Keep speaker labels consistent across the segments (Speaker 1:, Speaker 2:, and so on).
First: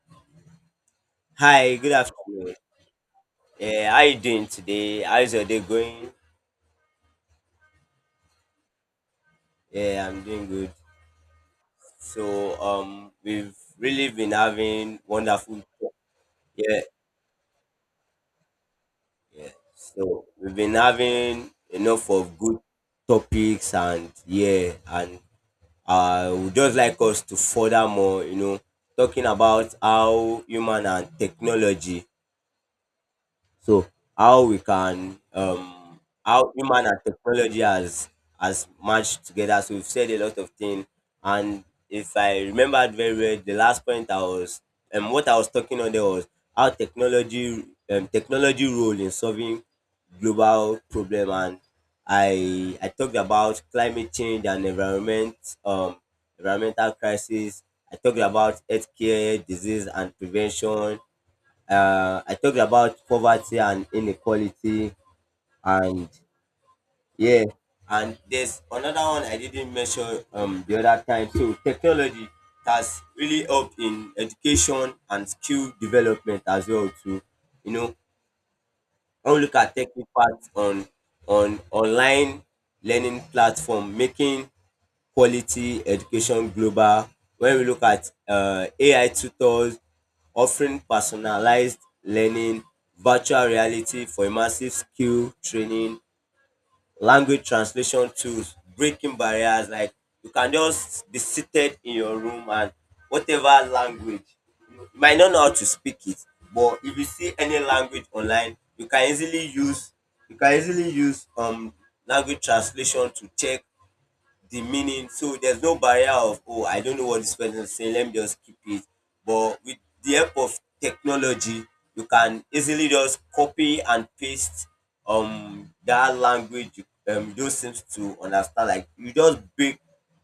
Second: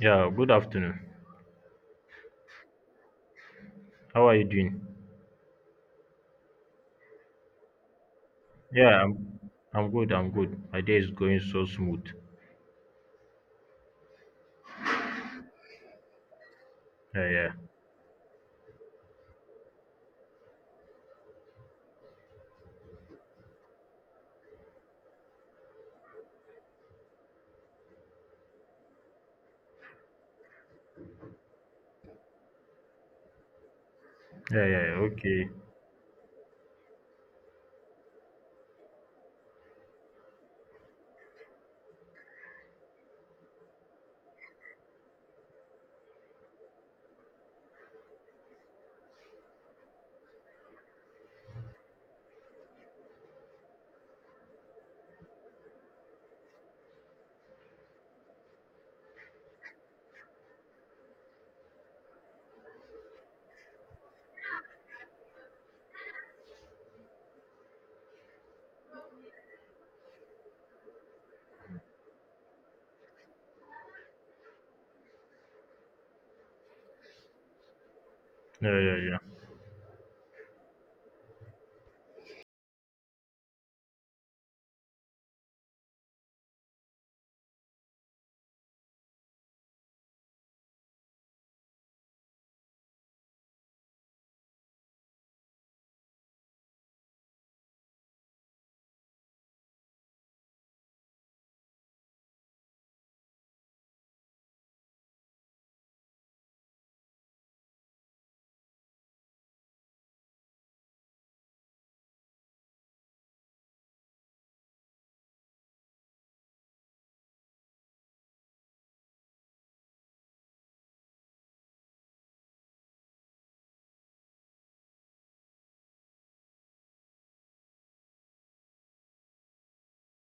Speaker 1: Yeah, good afternoon.
Speaker 2: Hi, good afternoon. How you
Speaker 1: How are you
Speaker 2: doing
Speaker 1: doing?
Speaker 2: today? How's your day going?
Speaker 1: Yeah, I'm I'm
Speaker 2: Yeah,
Speaker 1: good,
Speaker 2: I'm
Speaker 1: I'm
Speaker 2: doing
Speaker 1: good.
Speaker 2: good.
Speaker 1: My day is going so smooth.
Speaker 2: We've really been having wonderful. Yeah,
Speaker 1: Yeah, yeah.
Speaker 2: yeah. So we've been having enough of good topics and yeah, and I would just like us to further more. You know, talking about how human and technology. So how we
Speaker 1: Yeah, yeah, yeah,
Speaker 2: can
Speaker 1: okay.
Speaker 2: how human and technology has matched together. So we've said a lot of things. And if I remembered very well, the last point I was what I was talking on there was how technology, technology role in solving global problem, and I talked about climate change and environment, um environmental crisis. I talked about healthcare, disease and prevention. I talked about poverty and inequality, and yeah, and there's another one I didn't mention the other time. So technology has really helped in education and skill development as well too. You know,
Speaker 1: Yeah, yeah, yeah.
Speaker 2: when we look at tech impact on online learning platform, making quality education global, when we look at ai tutors offering personalized learning, virtual reality for immersive skill training, language translation tools breaking barriers. Like you can just be seated in your room, and whatever language you might not know how to speak it, but if you see any language online you can easily use, you can easily use language translation to check the meaning. So there's no barrier of, oh, I don't know what this person is saying, let me just keep it. But with the help of technology, you can easily just copy and paste that language, those seems to understand. Like you just break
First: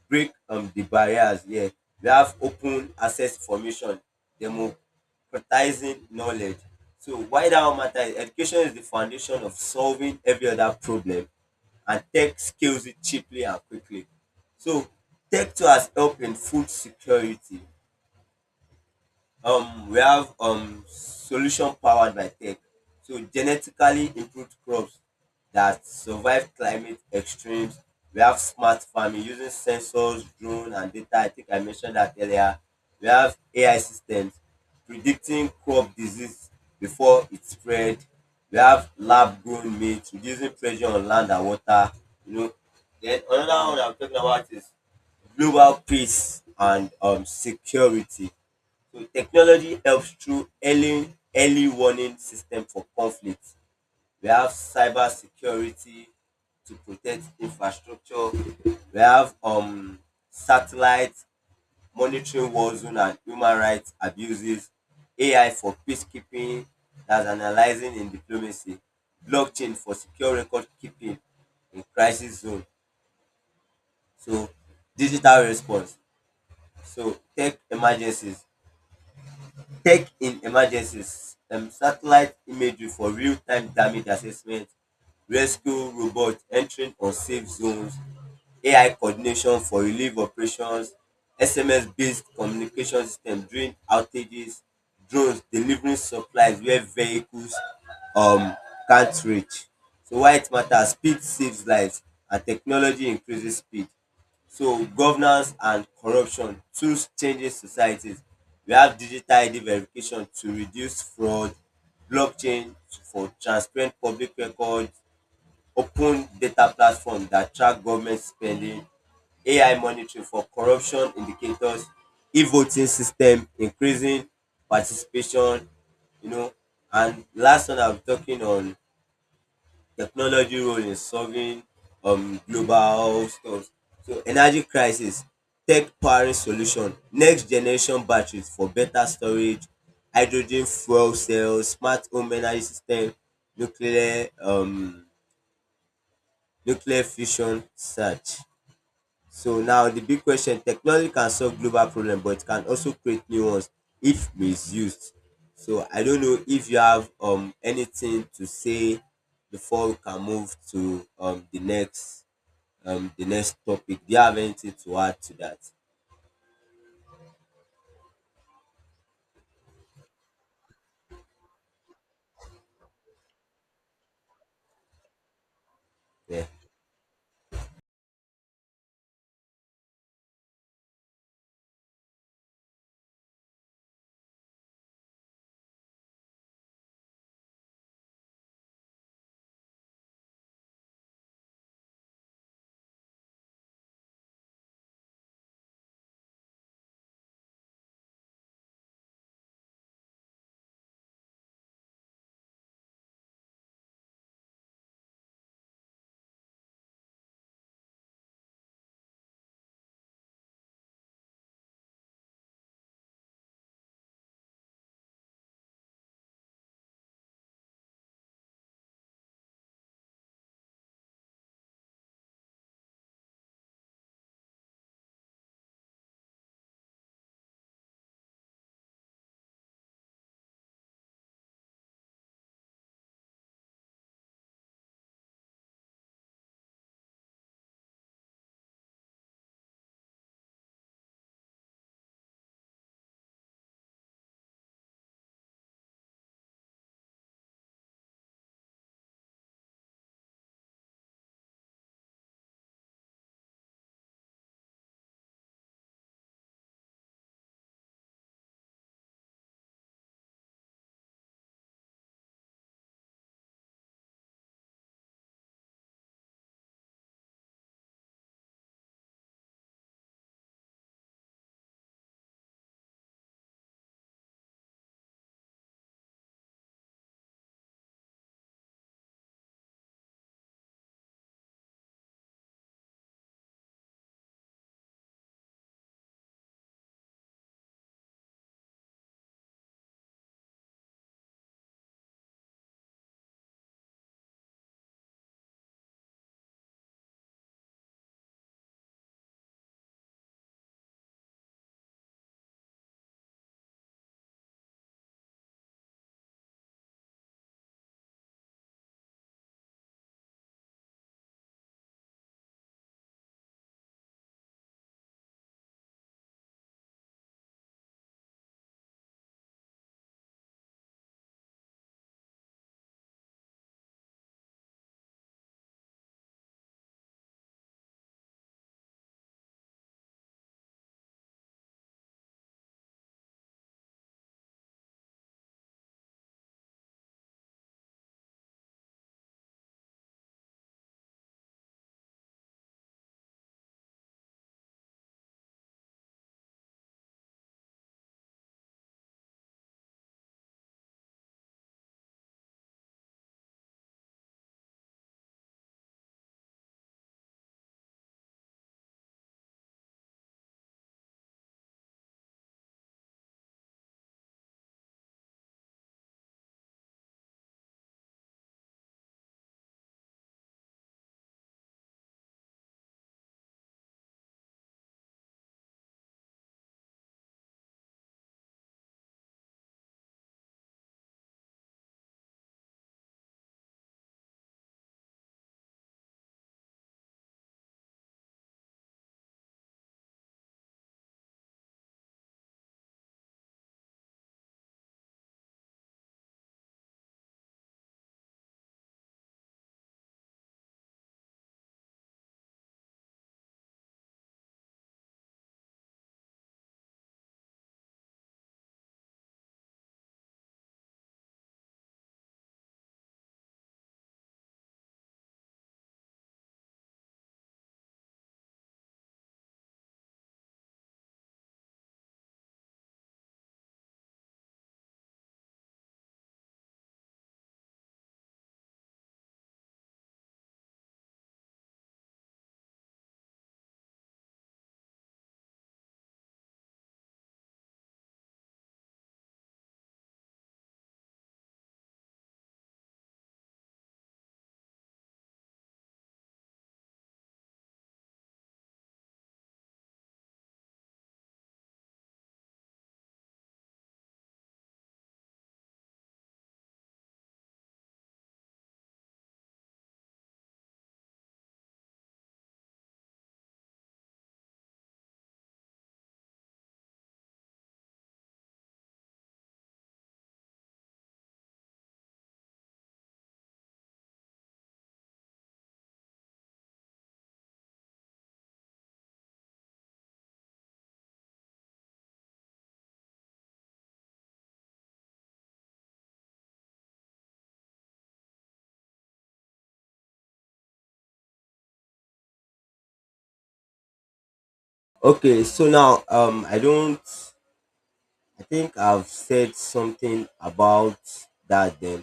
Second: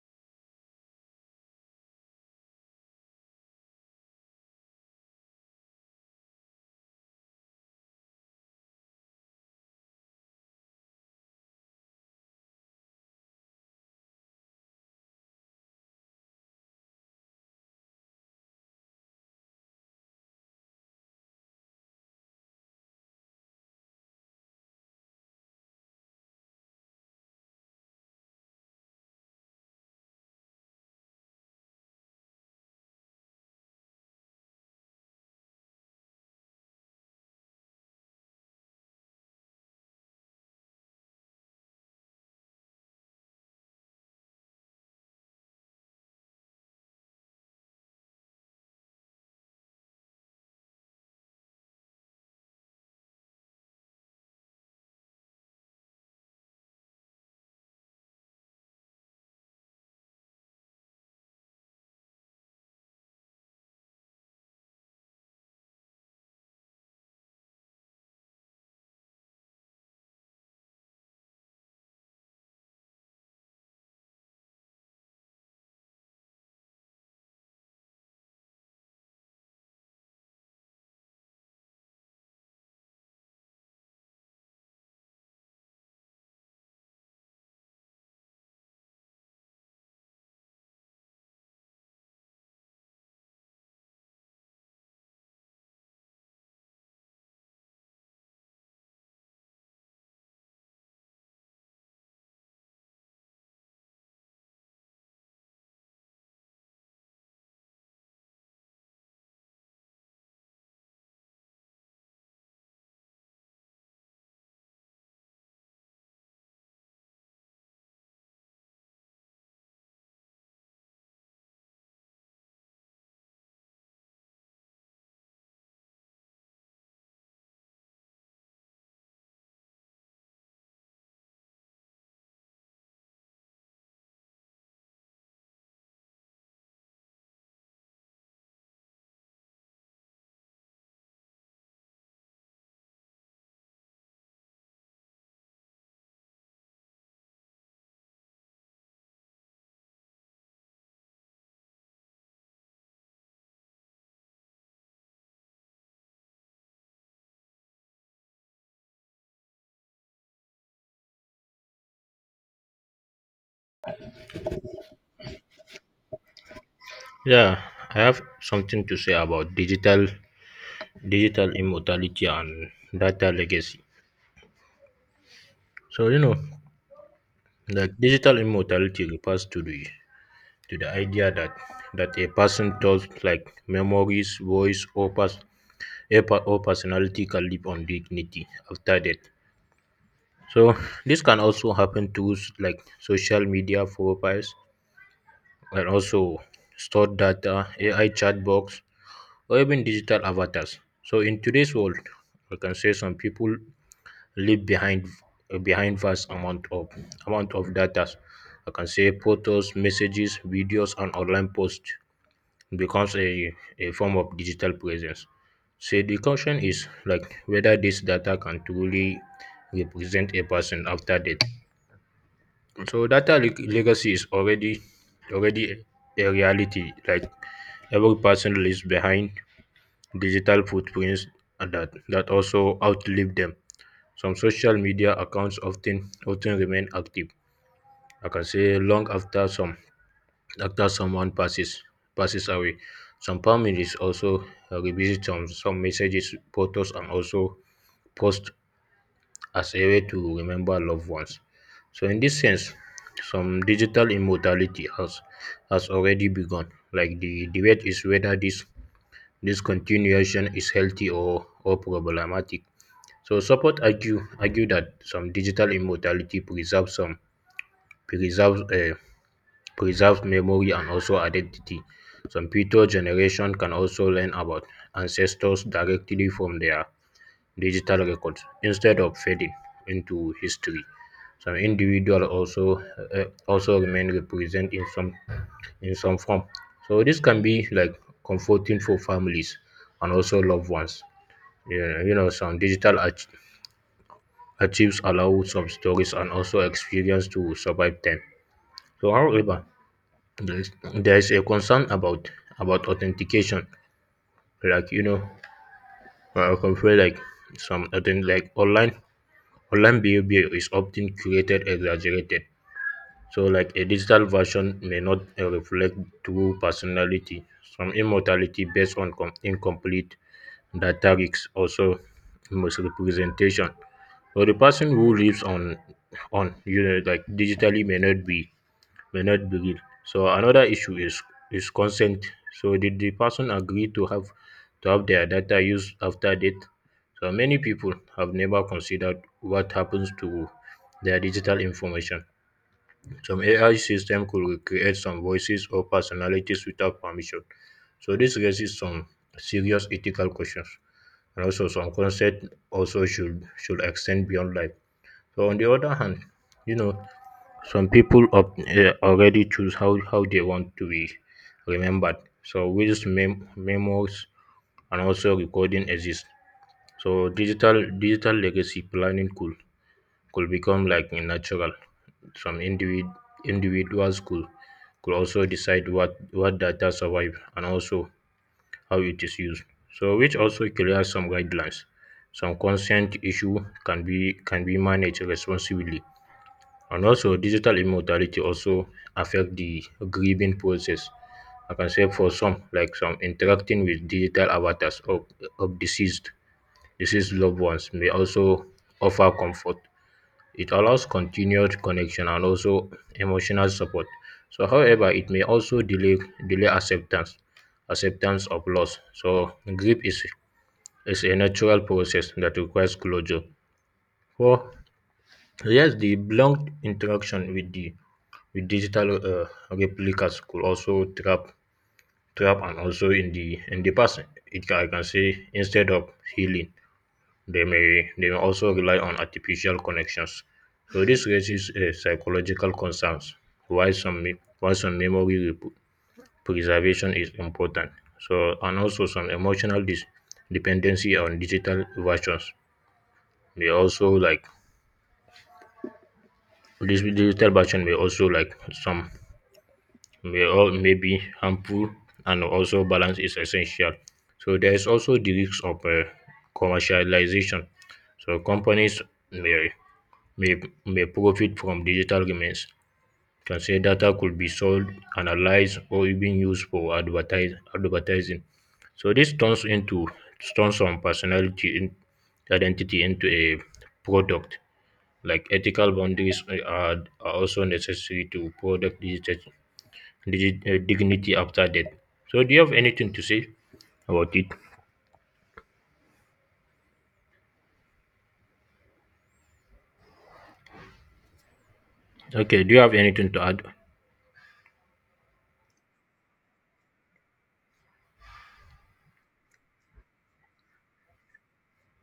Speaker 2: break um the barriers. Yeah, we have open access information, democratizing knowledge. So why that matter is, education is the foundation of solving every other problem, and tech scales it cheaply and quickly. So tech too has helped in food security. We have solution powered by tech. So genetically improved crops that survive climate extremes. We have smart farming using sensors, drone, and data. I think I mentioned that earlier. We have AI systems predicting crop disease before it spread. We have lab grown meat reducing pressure on land and water. You know, then another one I'm talking about is global peace and security. So technology helps through early warning system for conflict. We have cyber security to protect infrastructure. We have satellite monitoring war zone and human rights abuses. AI for peacekeeping that's analyzing in diplomacy. Blockchain for secure record keeping in crisis zone. So digital response. So tech in emergencies, satellite imagery for real time damage assessment, rescue robot entering unsafe zones, AI coordination for relief operations, SMS based communication system during outages, drones delivering supplies where vehicles um can't reach. So why it matters? Speed saves lives, and technology increases speed. So governance and corruption tools changing societies. We have digital ID verification to reduce fraud, blockchain for transparent public records, open data platform that track government spending, AI monitoring for corruption indicators, e-voting system increasing participation, you know. And last one I'm talking on, technology role in solving global stuff. So energy crisis, tech powering solution, next generation batteries for better storage, hydrogen fuel cells, smart home energy system, nuclear um, nuclear fusion search. So now the big question, technology can solve global problems, but it can also create new ones if misused. So I don't know if you have anything to say before we can move to the next topic. Do you have anything to add to that?
Speaker 1: Yeah, I have something to say about digital immortality and data legacy. So, you know,
Speaker 2: Yeah.
Speaker 1: like digital immortality refers to the idea that a person thoughts, like memories, voice, or personality can live on dignity after death. So this can also happen to like social media profiles and also stored data, AI chat box, or even digital avatars. So in today's world, I can say some people leave behind behind vast amount of data. I can say photos, messages, videos, and online posts becomes a form of digital presence. So the question is like whether this data can truly represent a person after death. So data legacy is already a reality. Like every person leaves behind digital footprints and that also outlive them. Some social media accounts often remain active. I can say long after someone passes away. Some families also revisit some messages, photos, and also post as a way to remember loved ones. So, in this sense, some digital immortality has already begun. Like the debate is whether this continuation is healthy or problematic. So support argue that some digital immortality preserves some preserves preserves memory and also identity. Some future generation can also learn about ancestors directly from their digital records instead of fading into history. Some individuals also also remain represented in some form. So this can be like comforting for families and also loved ones. Yeah, you know, some archives allow some stories and also experience to survive time. So however, there is a concern about authentication. Like you know, I can feel like some authentic, like online Online behavior is often curated exaggerated, so like a digital version may not reflect true personality. Some immortality based on incomplete data risks also misrepresentation. So the person who lives on you know like digitally may not be real. So another issue is consent. So did the person agree to have their data used after death? So many people have never considered what happens to their digital information. Some AI system could recreate some voices or personalities without permission. So this raises some serious ethical questions and also some consent also should extend beyond life. So on the other hand, you know, some people already choose how they want to be remembered so ways memos and also recording exist so digital legacy planning could become like a natural some individ- individuals could also decide what data survive and also how it is used so which also creates some guidelines some consent issue can be managed responsibly and also digital immortality also affect the grieving process. I can say for some, like some interacting with digital avatars of deceased loved ones may also offer comfort. It allows continued connection and also emotional support. So however, it may also delay acceptance of loss. So grief is a natural process that requires closure. For yes, the prolonged interaction with the digital replicas could also trap and also in the past it can, I can say instead of healing they may also rely on artificial connections. So this raises psychological concerns why some memory preservation is important. So and also some dependency on digital versions may also like this digital version may also like some may or may be harmful and also balance is essential. So there is also the risk of commercialization. So companies may, may may profit from digital remains. Can say data could be sold, analyzed, or even used for advertising. So this turns some identity into a product. Like ethical boundaries are also necessary to product digitization dignity after death. So, do you have anything to say about it? Okay, do you have anything to add?
Speaker 2: Okay, so now I don't, I think I've said something about that then.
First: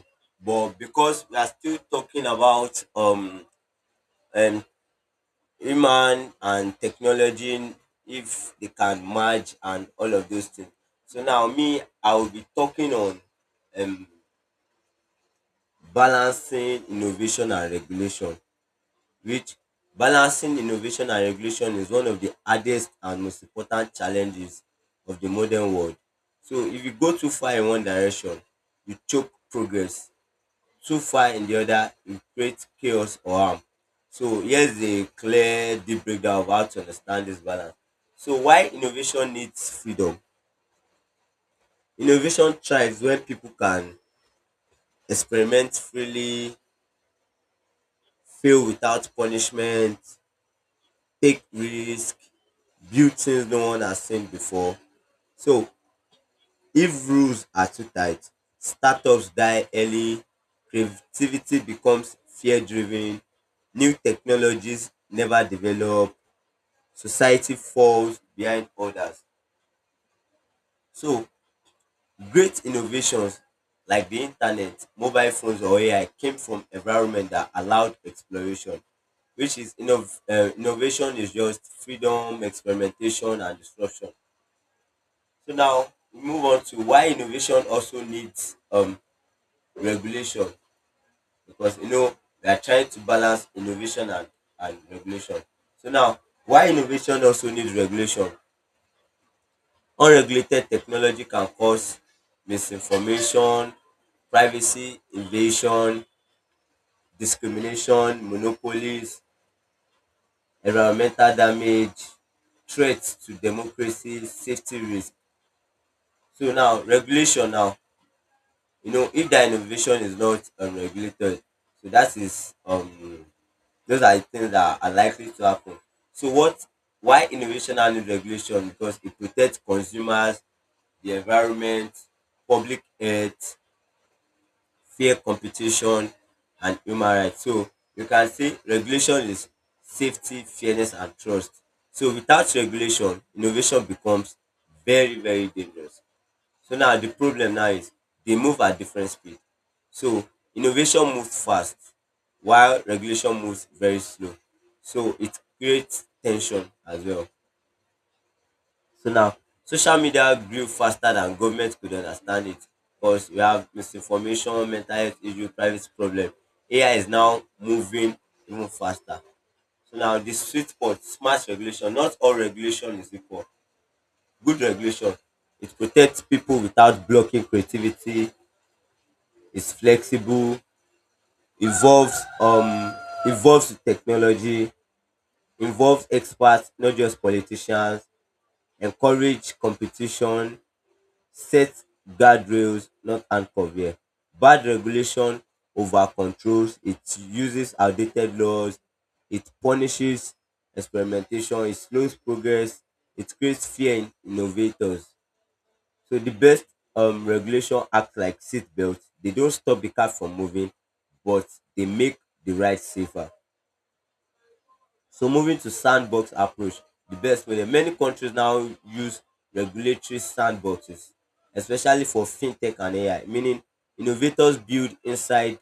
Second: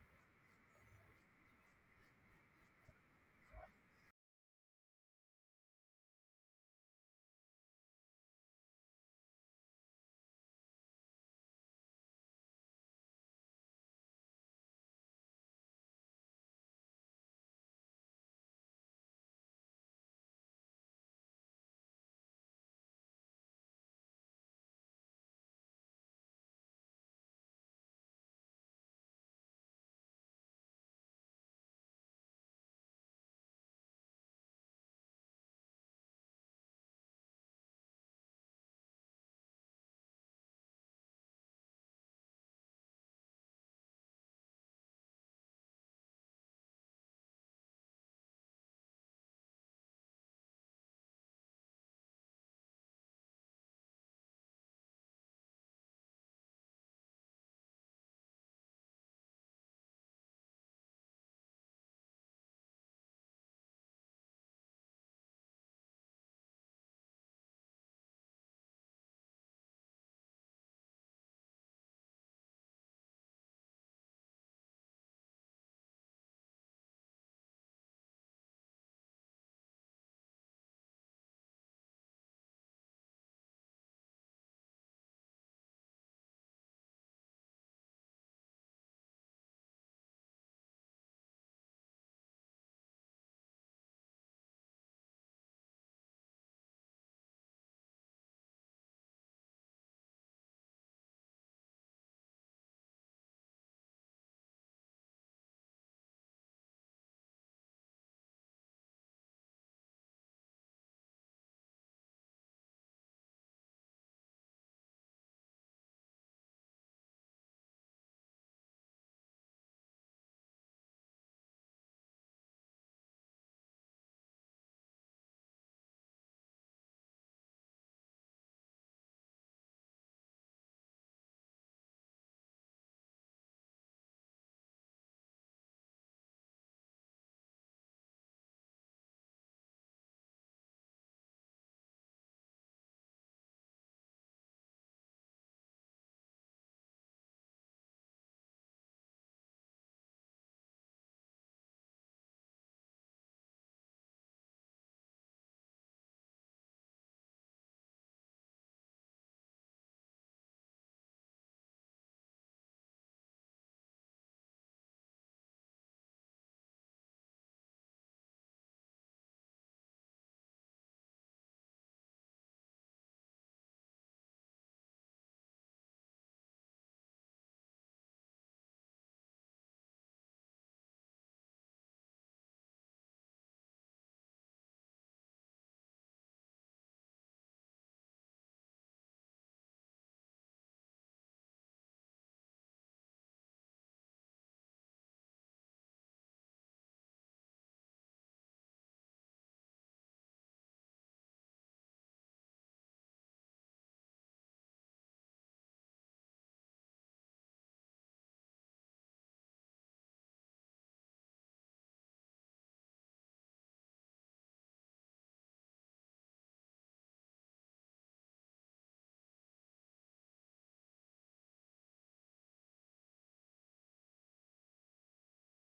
Speaker 2: But because we are still talking about um human and technology, if they can merge and all of those things. So now me, I will be talking on um, balancing innovation and regulation, which, balancing innovation and regulation is one of the hardest and most important challenges of the modern world. So if you go too far in one direction, you choke progress. Too far in the other, it creates chaos or harm. So here's a clear deep breakdown of how to understand this balance. So why innovation needs freedom? Innovation thrives when people can experiment freely, fail without punishment, take risk, build things no one has seen before. So if rules are too tight, startups die early, creativity becomes fear driven, new technologies never develop, society falls behind others. So great innovations like the internet, mobile phones, or AI came from environment that allowed exploration, which is innovation is just freedom, experimentation, and disruption. So now we move on to why innovation also needs regulation, because you know we are trying to balance innovation and regulation. So now, why innovation also needs regulation? Unregulated technology can cause misinformation, privacy invasion, discrimination, monopolies, environmental damage, threats to democracy, safety risk. So now regulation now, you know, if the innovation is not regulated, so that is those are the things that are likely to happen. So what, why innovation and need regulation? Because it protects consumers, the environment, public health, fair competition and human rights. So you can say regulation is safety, fairness and trust. So without regulation, innovation becomes very, very dangerous. So now the problem now is, they move at different speed. So innovation moves fast while regulation moves very slow. So it creates tension as well. So now, social media grew faster than government could understand it, because we have misinformation, mental health issue, privacy problem. AI is now moving even faster. So now, the sweet spot, smart regulation. Not all regulation is equal. Good regulation, it protects people without blocking creativity. It's flexible, involves um, involves with technology, involves experts, not just politicians. Encourage competition, set guardrails, not handcuff here. Bad regulation over controls. It uses outdated laws. It punishes experimentation. It slows progress. It creates fear in innovators. So the best regulation act like seatbelt. They don't stop the car from moving, but they make the ride safer. So moving to sandbox approach, the best way. Many countries now use regulatory sandboxes, especially for fintech and AI, meaning innovators build inside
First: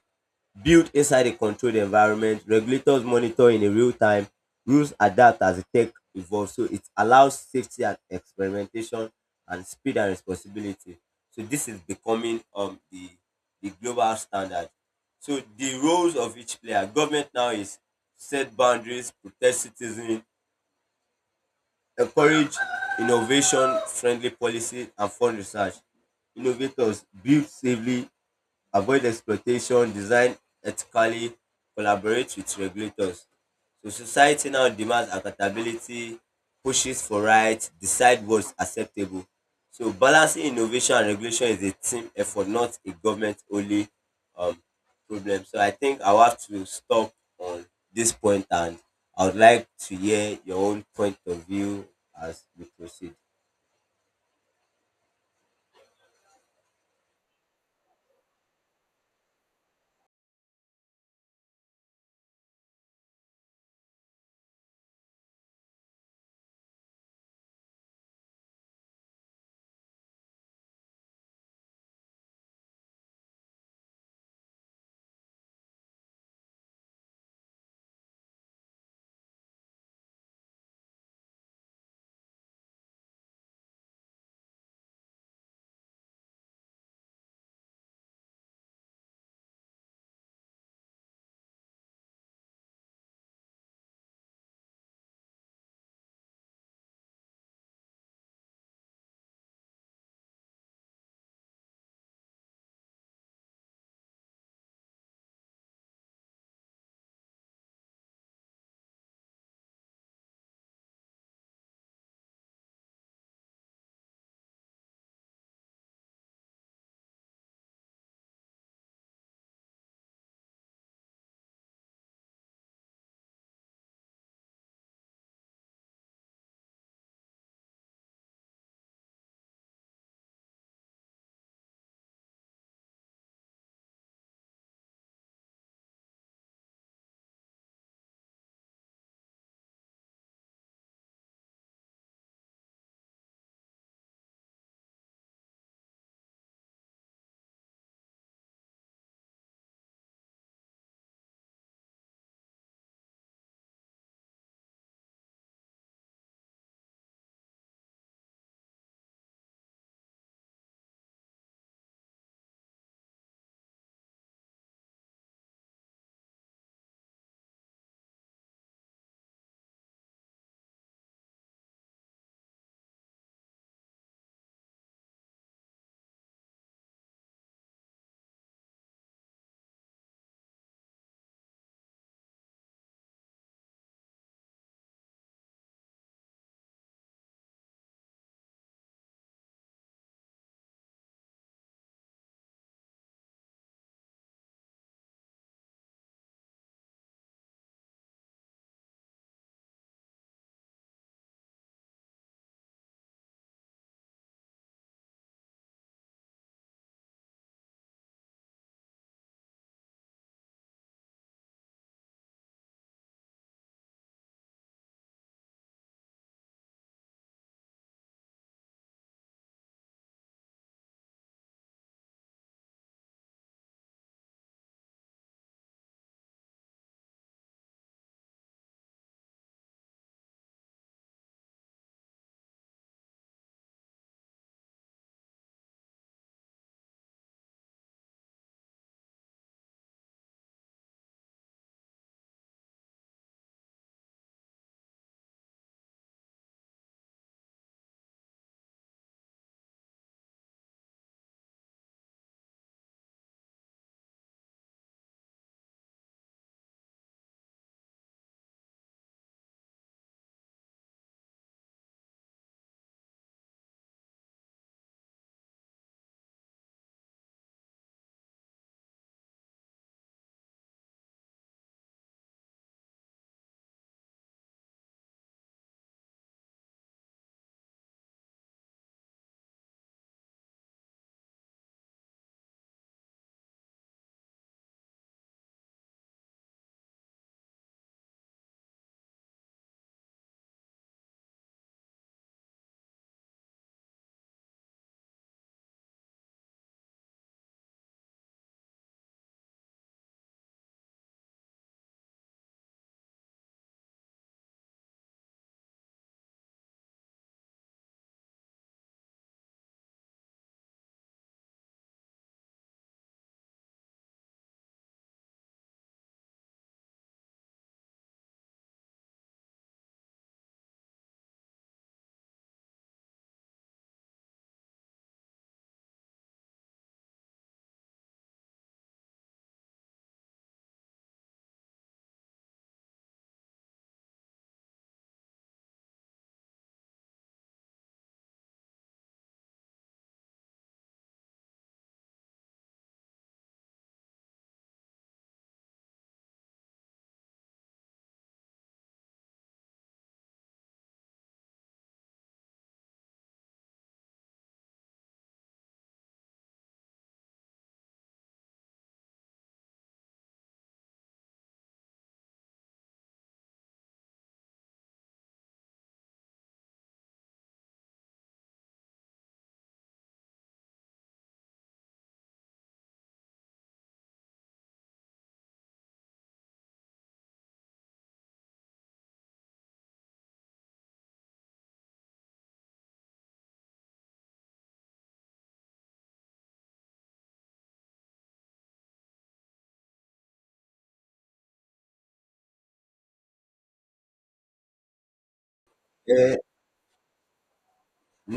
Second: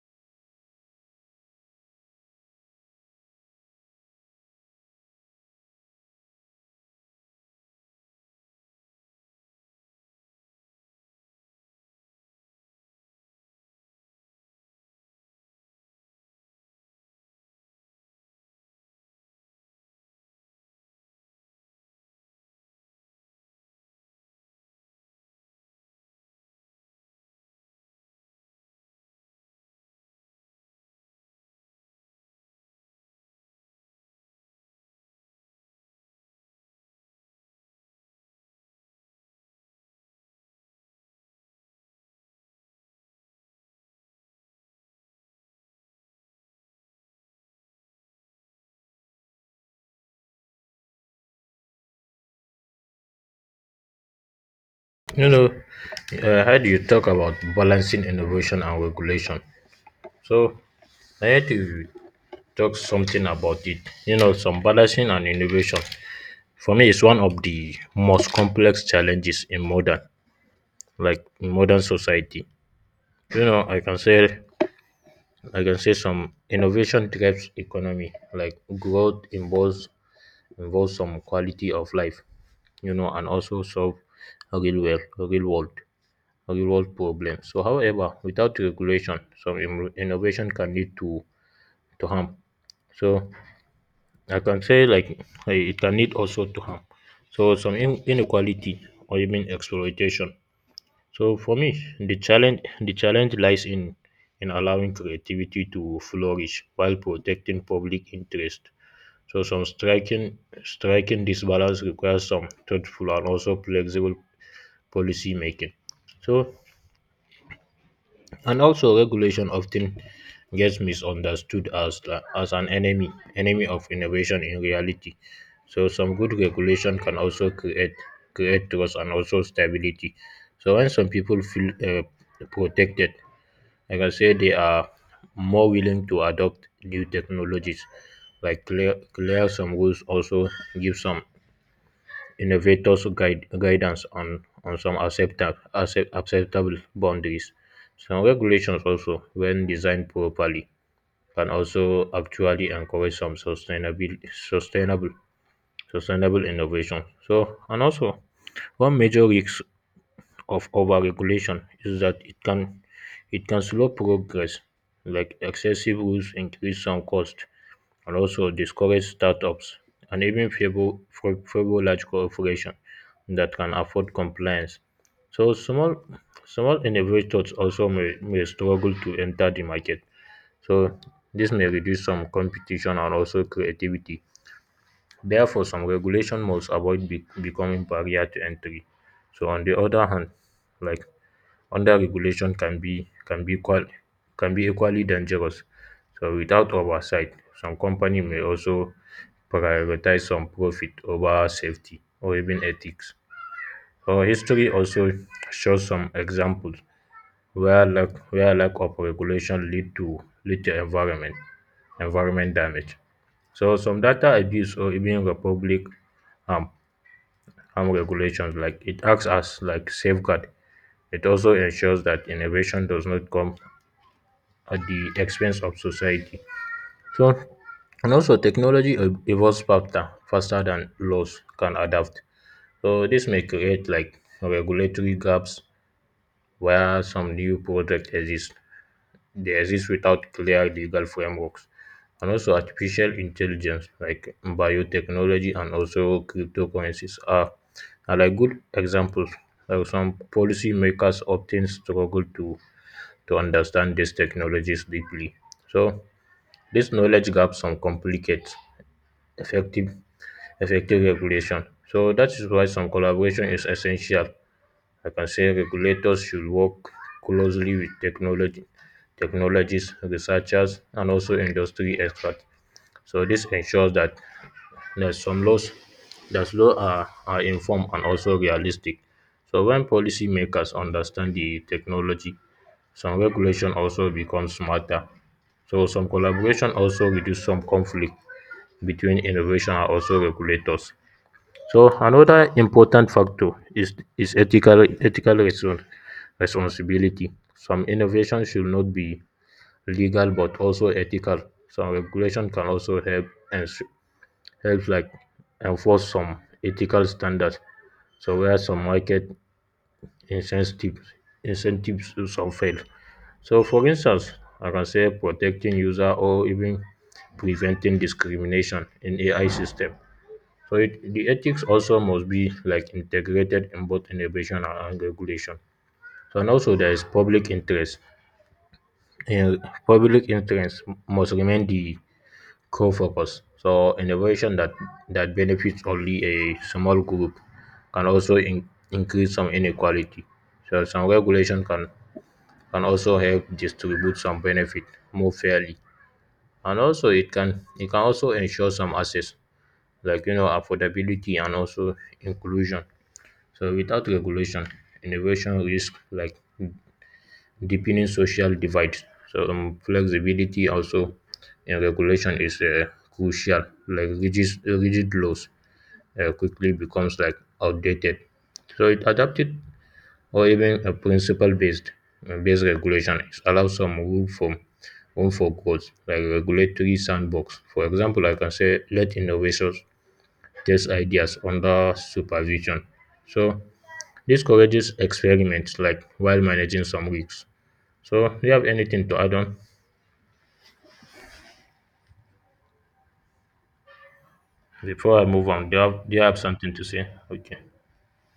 Speaker 2: Built inside a controlled environment, regulators monitor in a real time, rules adapt as the tech evolves. So it allows safety and experimentation, and speed and responsibility. So this is becoming the global standard. So the roles of each player, government now is set boundaries, protect citizens, encourage innovation, friendly policy and fund research. Innovators build safely, avoid exploitation, design ethically, collaborate with regulators. So society now demands accountability, pushes for rights, decide what's acceptable. So balancing innovation and regulation is a team effort, not a government only um, problem. So I think I'll have to stop on this point, and I would like to hear your own point of view as we proceed.
Speaker 1: No, no. How do you talk about balancing innovation and regulation? So, I had to talk something about it. You know, some balancing and innovation. For me, it's one of the most complex challenges like in modern society. You know, I can say some innovation drives economy, like growth involves some quality of life you know and also solve real world real world real world problems so however without regulation some innovation can lead to harm so I can say like it can lead also to harm so some inequality or even exploitation so for me the challenge lies in allowing creativity to flourish while protecting public interest so some striking this balance requires some thoughtful and also flexible policy making. So, and also regulation often gets misunderstood as as an enemy of innovation in reality. So, some good regulation can also create trust and also stability. So, when some people feel protected, like I can say they are more willing to adopt new technologies. Like clear some rules also give some innovators guidance on some acceptable boundaries. Some regulations also, when designed properly, can also actually encourage some sustainable sustainable innovation. So and also one major risk of overregulation is that it can slow progress, like excessive rules increase some cost, and also discourage startups and even favor large corporations that can afford compliance. So small innovators also may struggle to enter the market. So this may reduce some competition and also creativity. Therefore, some regulation must avoid becoming barrier to entry. So on the other hand, like under-regulation can be equally dangerous. So without oversight, some company may also prioritize some profit over safety or even ethics. Our history also shows some examples where lack of regulation lead to environment damage. So some data abuse or even republic harm harm regulations like it acts as like safeguard. It also ensures that innovation does not come at the expense of society. So and also technology evolves faster than laws can adapt. So this may create like regulatory gaps where some new projects exist. They exist without clear legal frameworks. And also artificial intelligence like biotechnology and also cryptocurrencies are like good examples. Like some policymakers often struggle to understand these technologies deeply. So this knowledge gaps some complicate effective effective regulation. So that is why some collaboration is essential. I can say regulators should work closely with technology technologists, researchers, and also industry experts. So this ensures that there's some laws that laws are informed and also realistic. So when policymakers understand the technology, some regulation also becomes smarter. So some collaboration also reduce some conflict between innovation and also regulators. So another important factor is ethical responsibility. Some innovation should not be legal but also ethical. Some regulation can also and help like enforce some ethical standards. So where some market incentives incentives some fail. So for instance, I can say protecting user or even preventing discrimination in AI system. So it, the ethics also must be like integrated in both innovation and regulation. So and also there is public interest. In public interest must remain the core focus. So innovation that benefits only a small group can also increase some inequality. So some regulation can also help distribute some benefit more fairly. And also it can also ensure some access like you know affordability and also inclusion. So without regulation, innovation risk like deepening social divides. So flexibility also in regulation is crucial. Like rigid laws quickly becomes like outdated. So it adapted or even a principle based regulation it allows some room for growth, like regulatory sandbox. For example, I can say let innovators test ideas under supervision. So this courageous experiments like while managing some risks. So, do you have anything to add on before I move on? Do you
Speaker 2: Uh,
Speaker 1: have something to say? Okay,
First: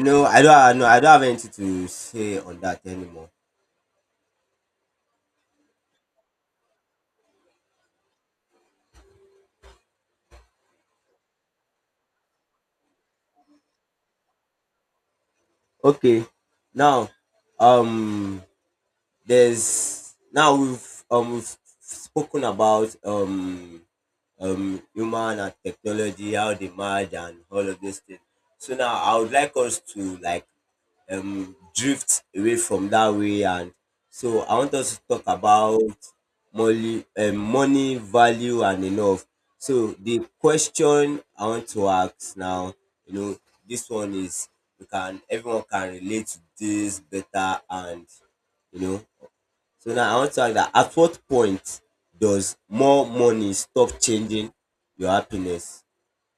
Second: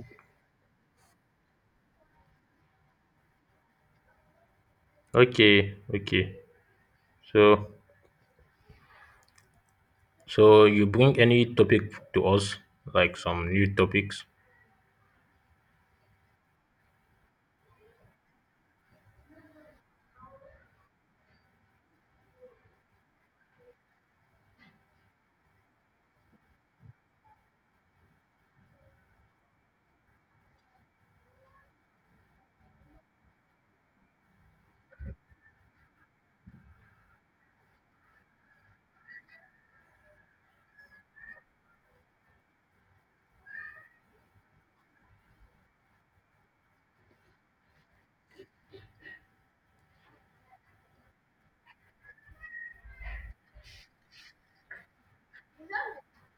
Speaker 2: no, I don't. No, I don't have anything to say on that anymore.
Speaker 1: okay, okay. So, so you bring any topic to us, like some new topics?
Speaker 2: Okay. Now, um, there's now, we've spoken about human and technology, how they merge and all of these things. So now I would like us to like drift away from that way. And so I want us to talk about money, money value, and enough. So the question I want to ask now, you know, this one is, we can everyone can relate to this better, and you know, so now I want to ask that, at what point does more money stop changing your happiness?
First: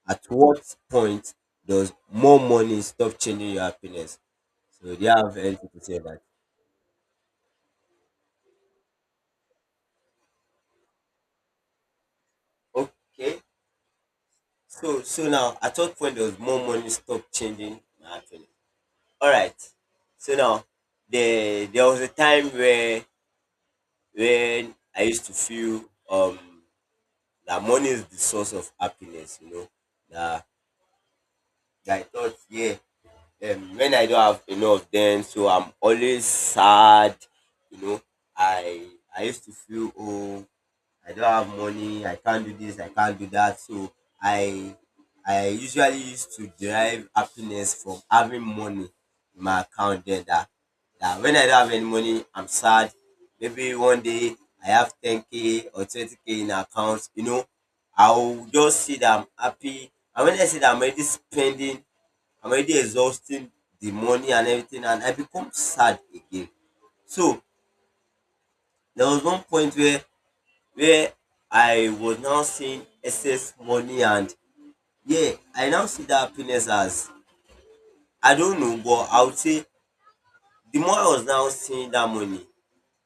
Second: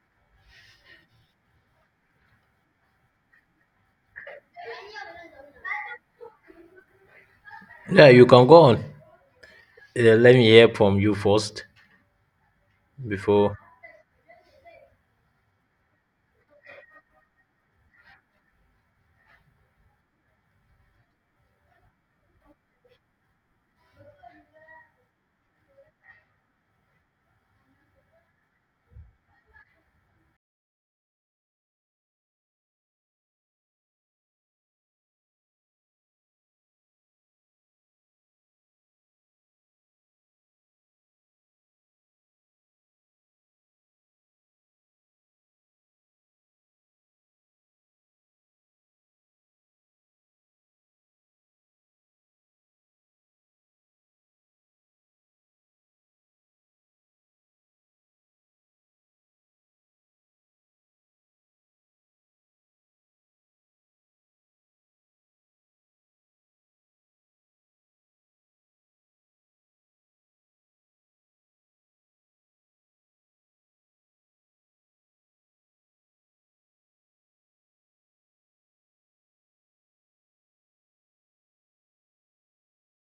Speaker 2: At what point does more money stop changing your happiness? So do you have anything to say about it?
Speaker 1: Yeah, you can go on. Yeah, let me hear from you first
Speaker 2: Okay.
Speaker 1: before.
Speaker 2: So so now, at what point does more money stop changing my feeling? Alright. So now there was a time where, when I used to feel um that money is the source of happiness, you know. That, that I thought, yeah, when I don't have enough then, so I'm always sad, you know. I I used to feel, oh, I don't have money, I can't do this, I can't do that. So I I usually used to derive happiness from having money in my account there, that, that when I don't have any money, I'm sad. Maybe one day I have 10K or 20K in account, you know, I'll just see that I'm happy. And when I see that I'm already spending, I'm already exhausting the money and everything, and I become sad again. So there was one point where I was now seeing excess money, and yeah, I now see that happiness as, I don't know, but I would say, the more I was now seeing that money,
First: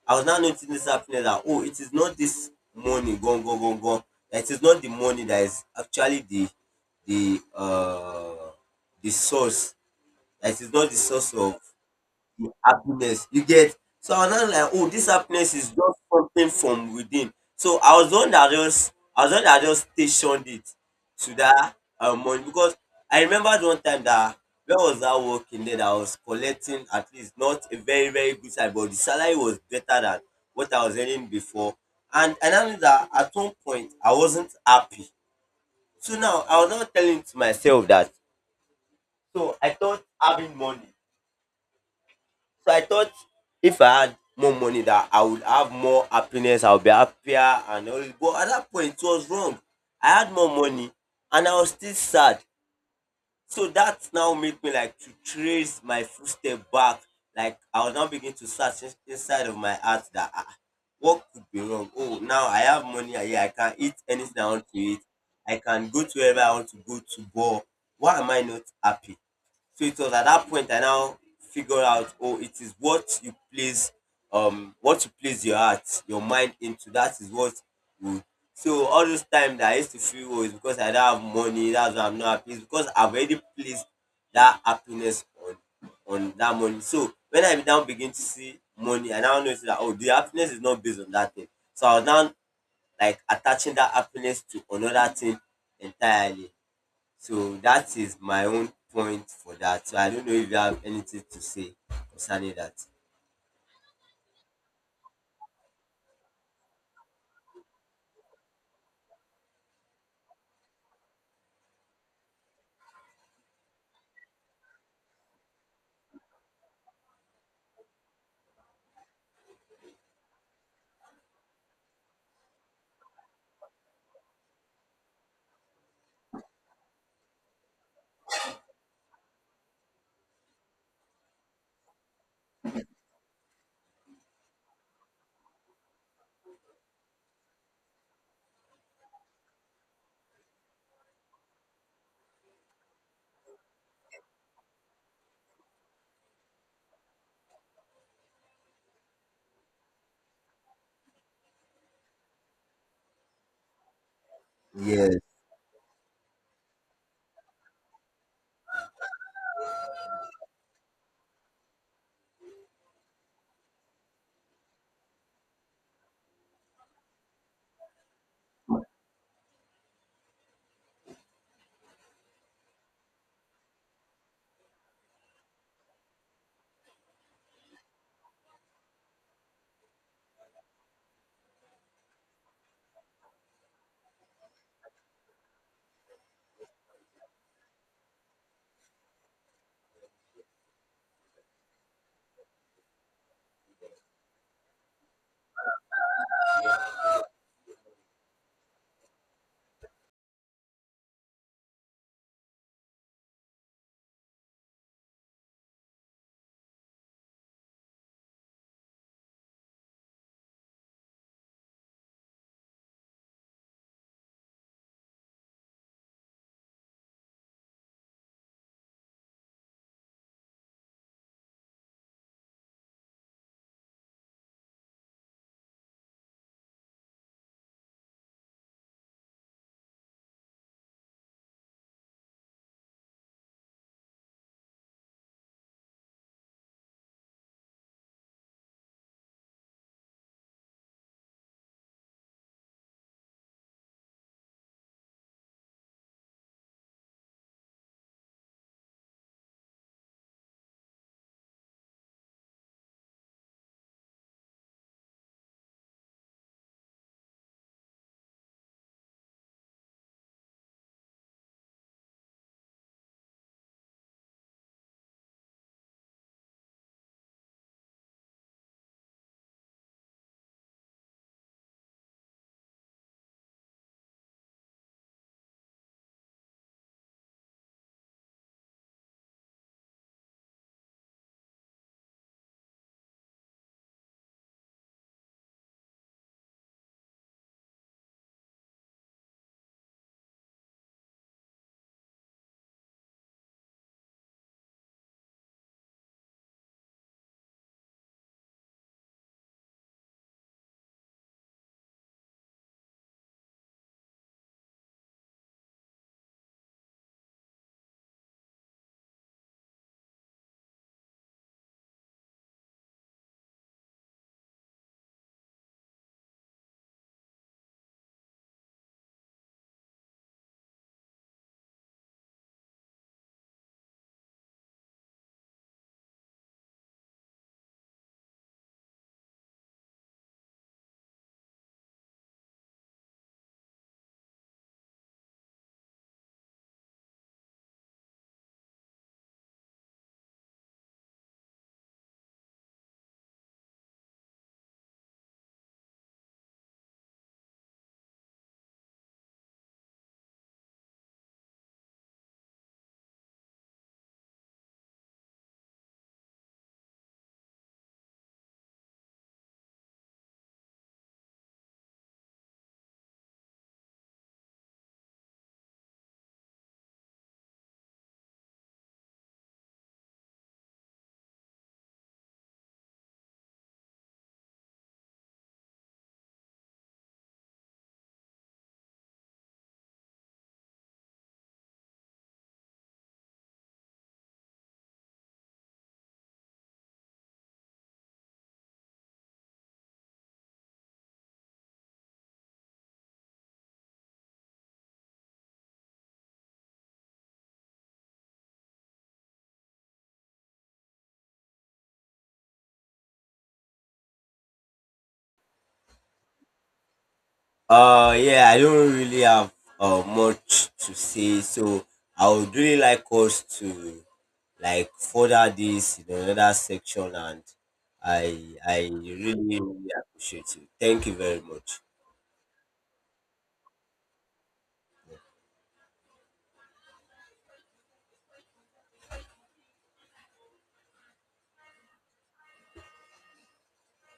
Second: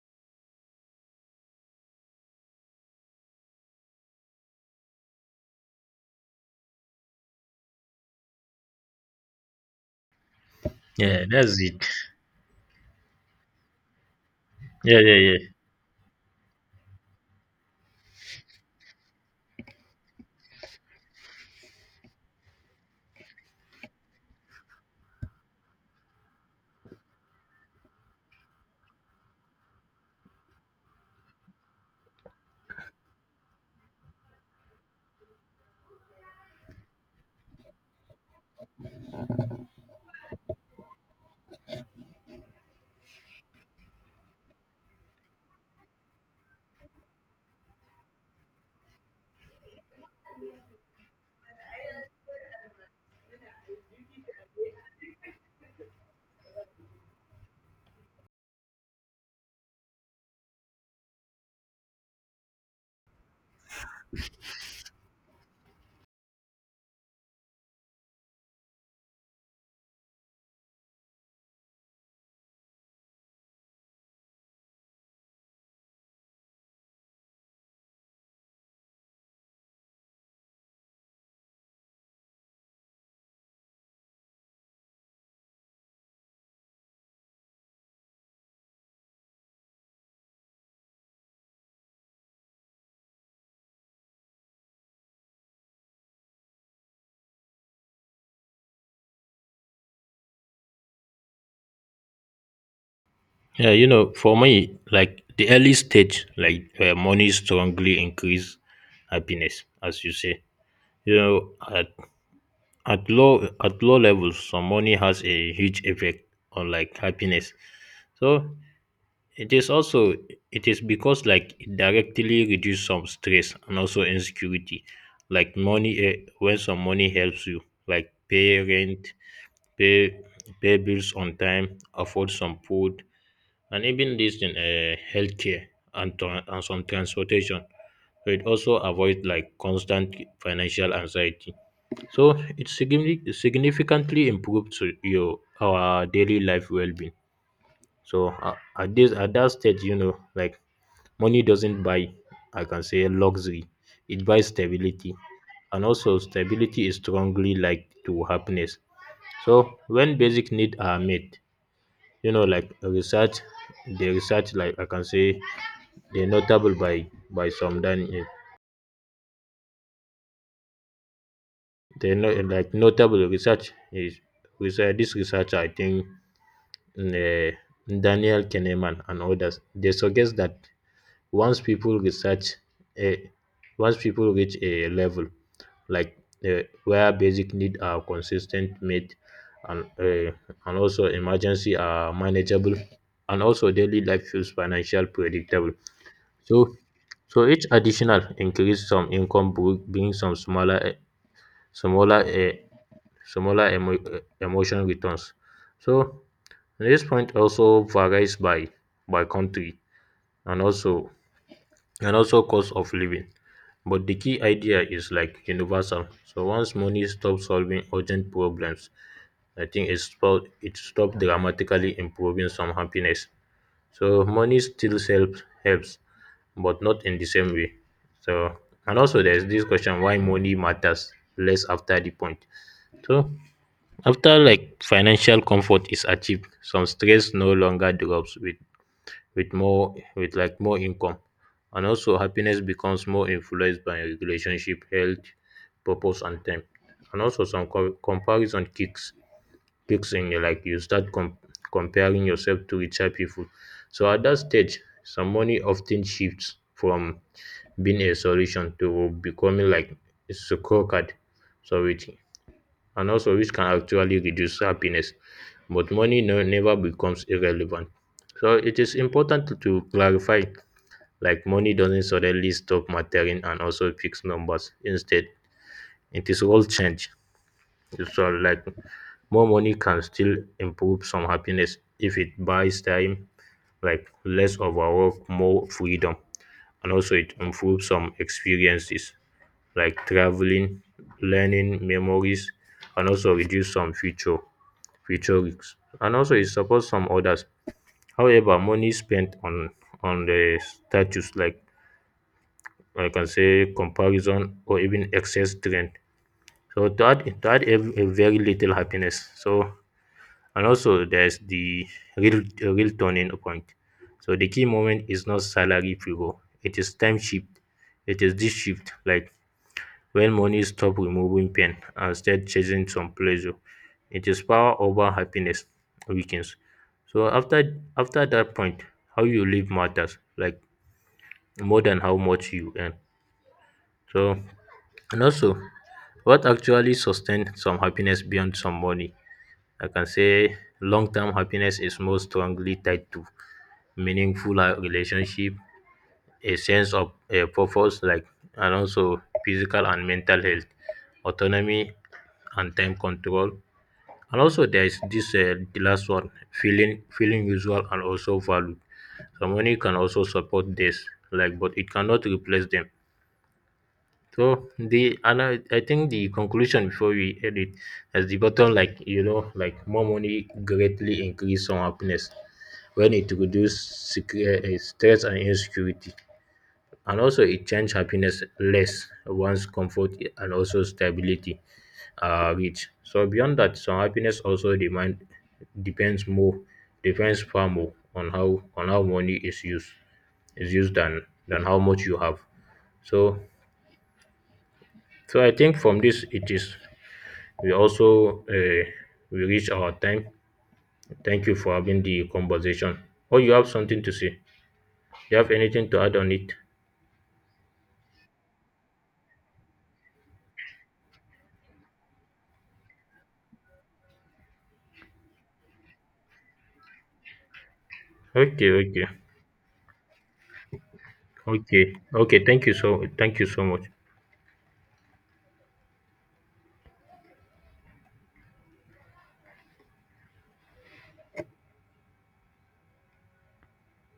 Speaker 2: I was now noticing this happiness that, oh, it is not this money, gone, gone, gone, gone. It is not the money that is actually the, the uh the source. That is not the
Speaker 1: Yeah,
Speaker 2: source of
Speaker 1: that's it.
Speaker 2: the happiness you get. So I was now like, oh,
Speaker 1: Yeah,
Speaker 2: this
Speaker 1: yeah, yeah.
Speaker 2: happiness is just something from within. So I was the one that just, I was the one that just stationed it to that, money. Because I remembered one time that, where was I working there, that I was collecting at least not a very very good salary, but the salary was better than what I was earning before. And I knew that at one point I wasn't happy. So now I was not telling to myself that, so I thought having money, so I thought if I had more money that I would have more happiness, I would be happier and all. But at that point it was wrong. I had more money and I was still sad. So that now made me like to trace my footstep back. Like I was now beginning to search inside of my heart that, ah, what could be wrong? Oh, now I have money. Ah, yeah, I can eat anything I want to eat. I can go to wherever I want to go to. But why am I not happy? So it was at that point I now figure out, oh, it is what you place your heart, your mind into. That is what will. So all this time that I used to feel, oh, it's because I don't have money, that's why I'm not happy. It's because I've already placed that happiness on that money. So when I now begin to see money, I now notice that, oh, the happiness is not based on that thing. So I was now like attaching that happiness to another thing entirely. So that is my own point for that. So I don't know if you have anything to say concerning that.
Speaker 1: Yeah, you know, for me, like the early stage, like money strongly increase happiness, as you say. You know, at low levels some money has a huge effect on like happiness, so it is also it is because like it directly reduce some stress and also insecurity. Like money when some money helps you like pay rent, pay pay bills on time, afford some food, and even this in healthcare, and some transportation, so it also avoid like constant financial anxiety. So significantly improved to your our daily life well-being. So at that stage, you know, like money doesn't buy, I can say, luxury. It buys stability,
Speaker 2: Yes.
Speaker 1: and also stability is strongly linked to happiness. So when basic needs are met, you know, like research, the research, like I can say, they're notable by some than they're not like notable research is research. This research, I think, eh, Daniel Kahneman and others, they suggest that once people research a once people reach a level, like, where basic needs are consistent met, and eh, and also emergency are manageable, and also daily life feels financial predictable. So each additional increase some income bring some smaller smaller similar emotional returns. So this point also varies by country and also cost of living. But the key idea is like universal. So once money stops solving urgent problems, I think it stopped dramatically improving some happiness. So money still helps, but not in the same way. So and also there's this question: why money matters less after the point? So after like financial comfort is achieved, some stress no longer drops with more with like more income, and also happiness becomes more influenced by relationship, health, purpose and time. And also some comparison kicks in. You like you start comparing yourself to richer people. So at that stage, some money often shifts from being a solution to becoming like a scorecard. So it and also which can actually reduce happiness, but money no, never becomes irrelevant. So it is important to clarify, like money doesn't suddenly stop mattering and also fix numbers instead. It is all change. So like more money can still improve some happiness if it buys time, like less overwork, more freedom, and also it improves some experiences like traveling, learning, memories, and also reduce some future risks. And also it supports some others. However, money spent on the status, like I can say comparison or even excess trend, so that have a very little happiness. So and also there's the real turning point. So the key moment is not salary figure. It is time shift. It is this shift, like when money stops removing pain and starts chasing some pleasure, its power over happiness weakens. So after that point, how you live matters like more than how much you earn. So and also, what actually sustains some happiness beyond some money? I can say long term happiness is more strongly tied to meaningful relationship, a sense of a purpose, like, and also physical and mental health, autonomy and time control, and also there is this the last one, feeling usual and also valued. So money can also support this like, but it cannot replace them. So the and I think the conclusion, before we end it, as the bottom, like, you know, like more money greatly increase some happiness when it reduces stress and insecurity, and also it change happiness less once comfort and also stability are reach. So beyond that, some happiness also demand depends more depends far more on how money is used than how much you have. So I think from this, it is, we also we reach our time. Thank you for having the conversation. Oh, you have something to say? You have anything to add on it?
Speaker 2: Yeah, I don't really have much to say. So I would really like us to like further this in another section, and I
Speaker 1: Okay,
Speaker 2: I
Speaker 1: okay.
Speaker 2: really, really appreciate you. Thank you very much.
Speaker 1: Okay. Okay. Thank you so much.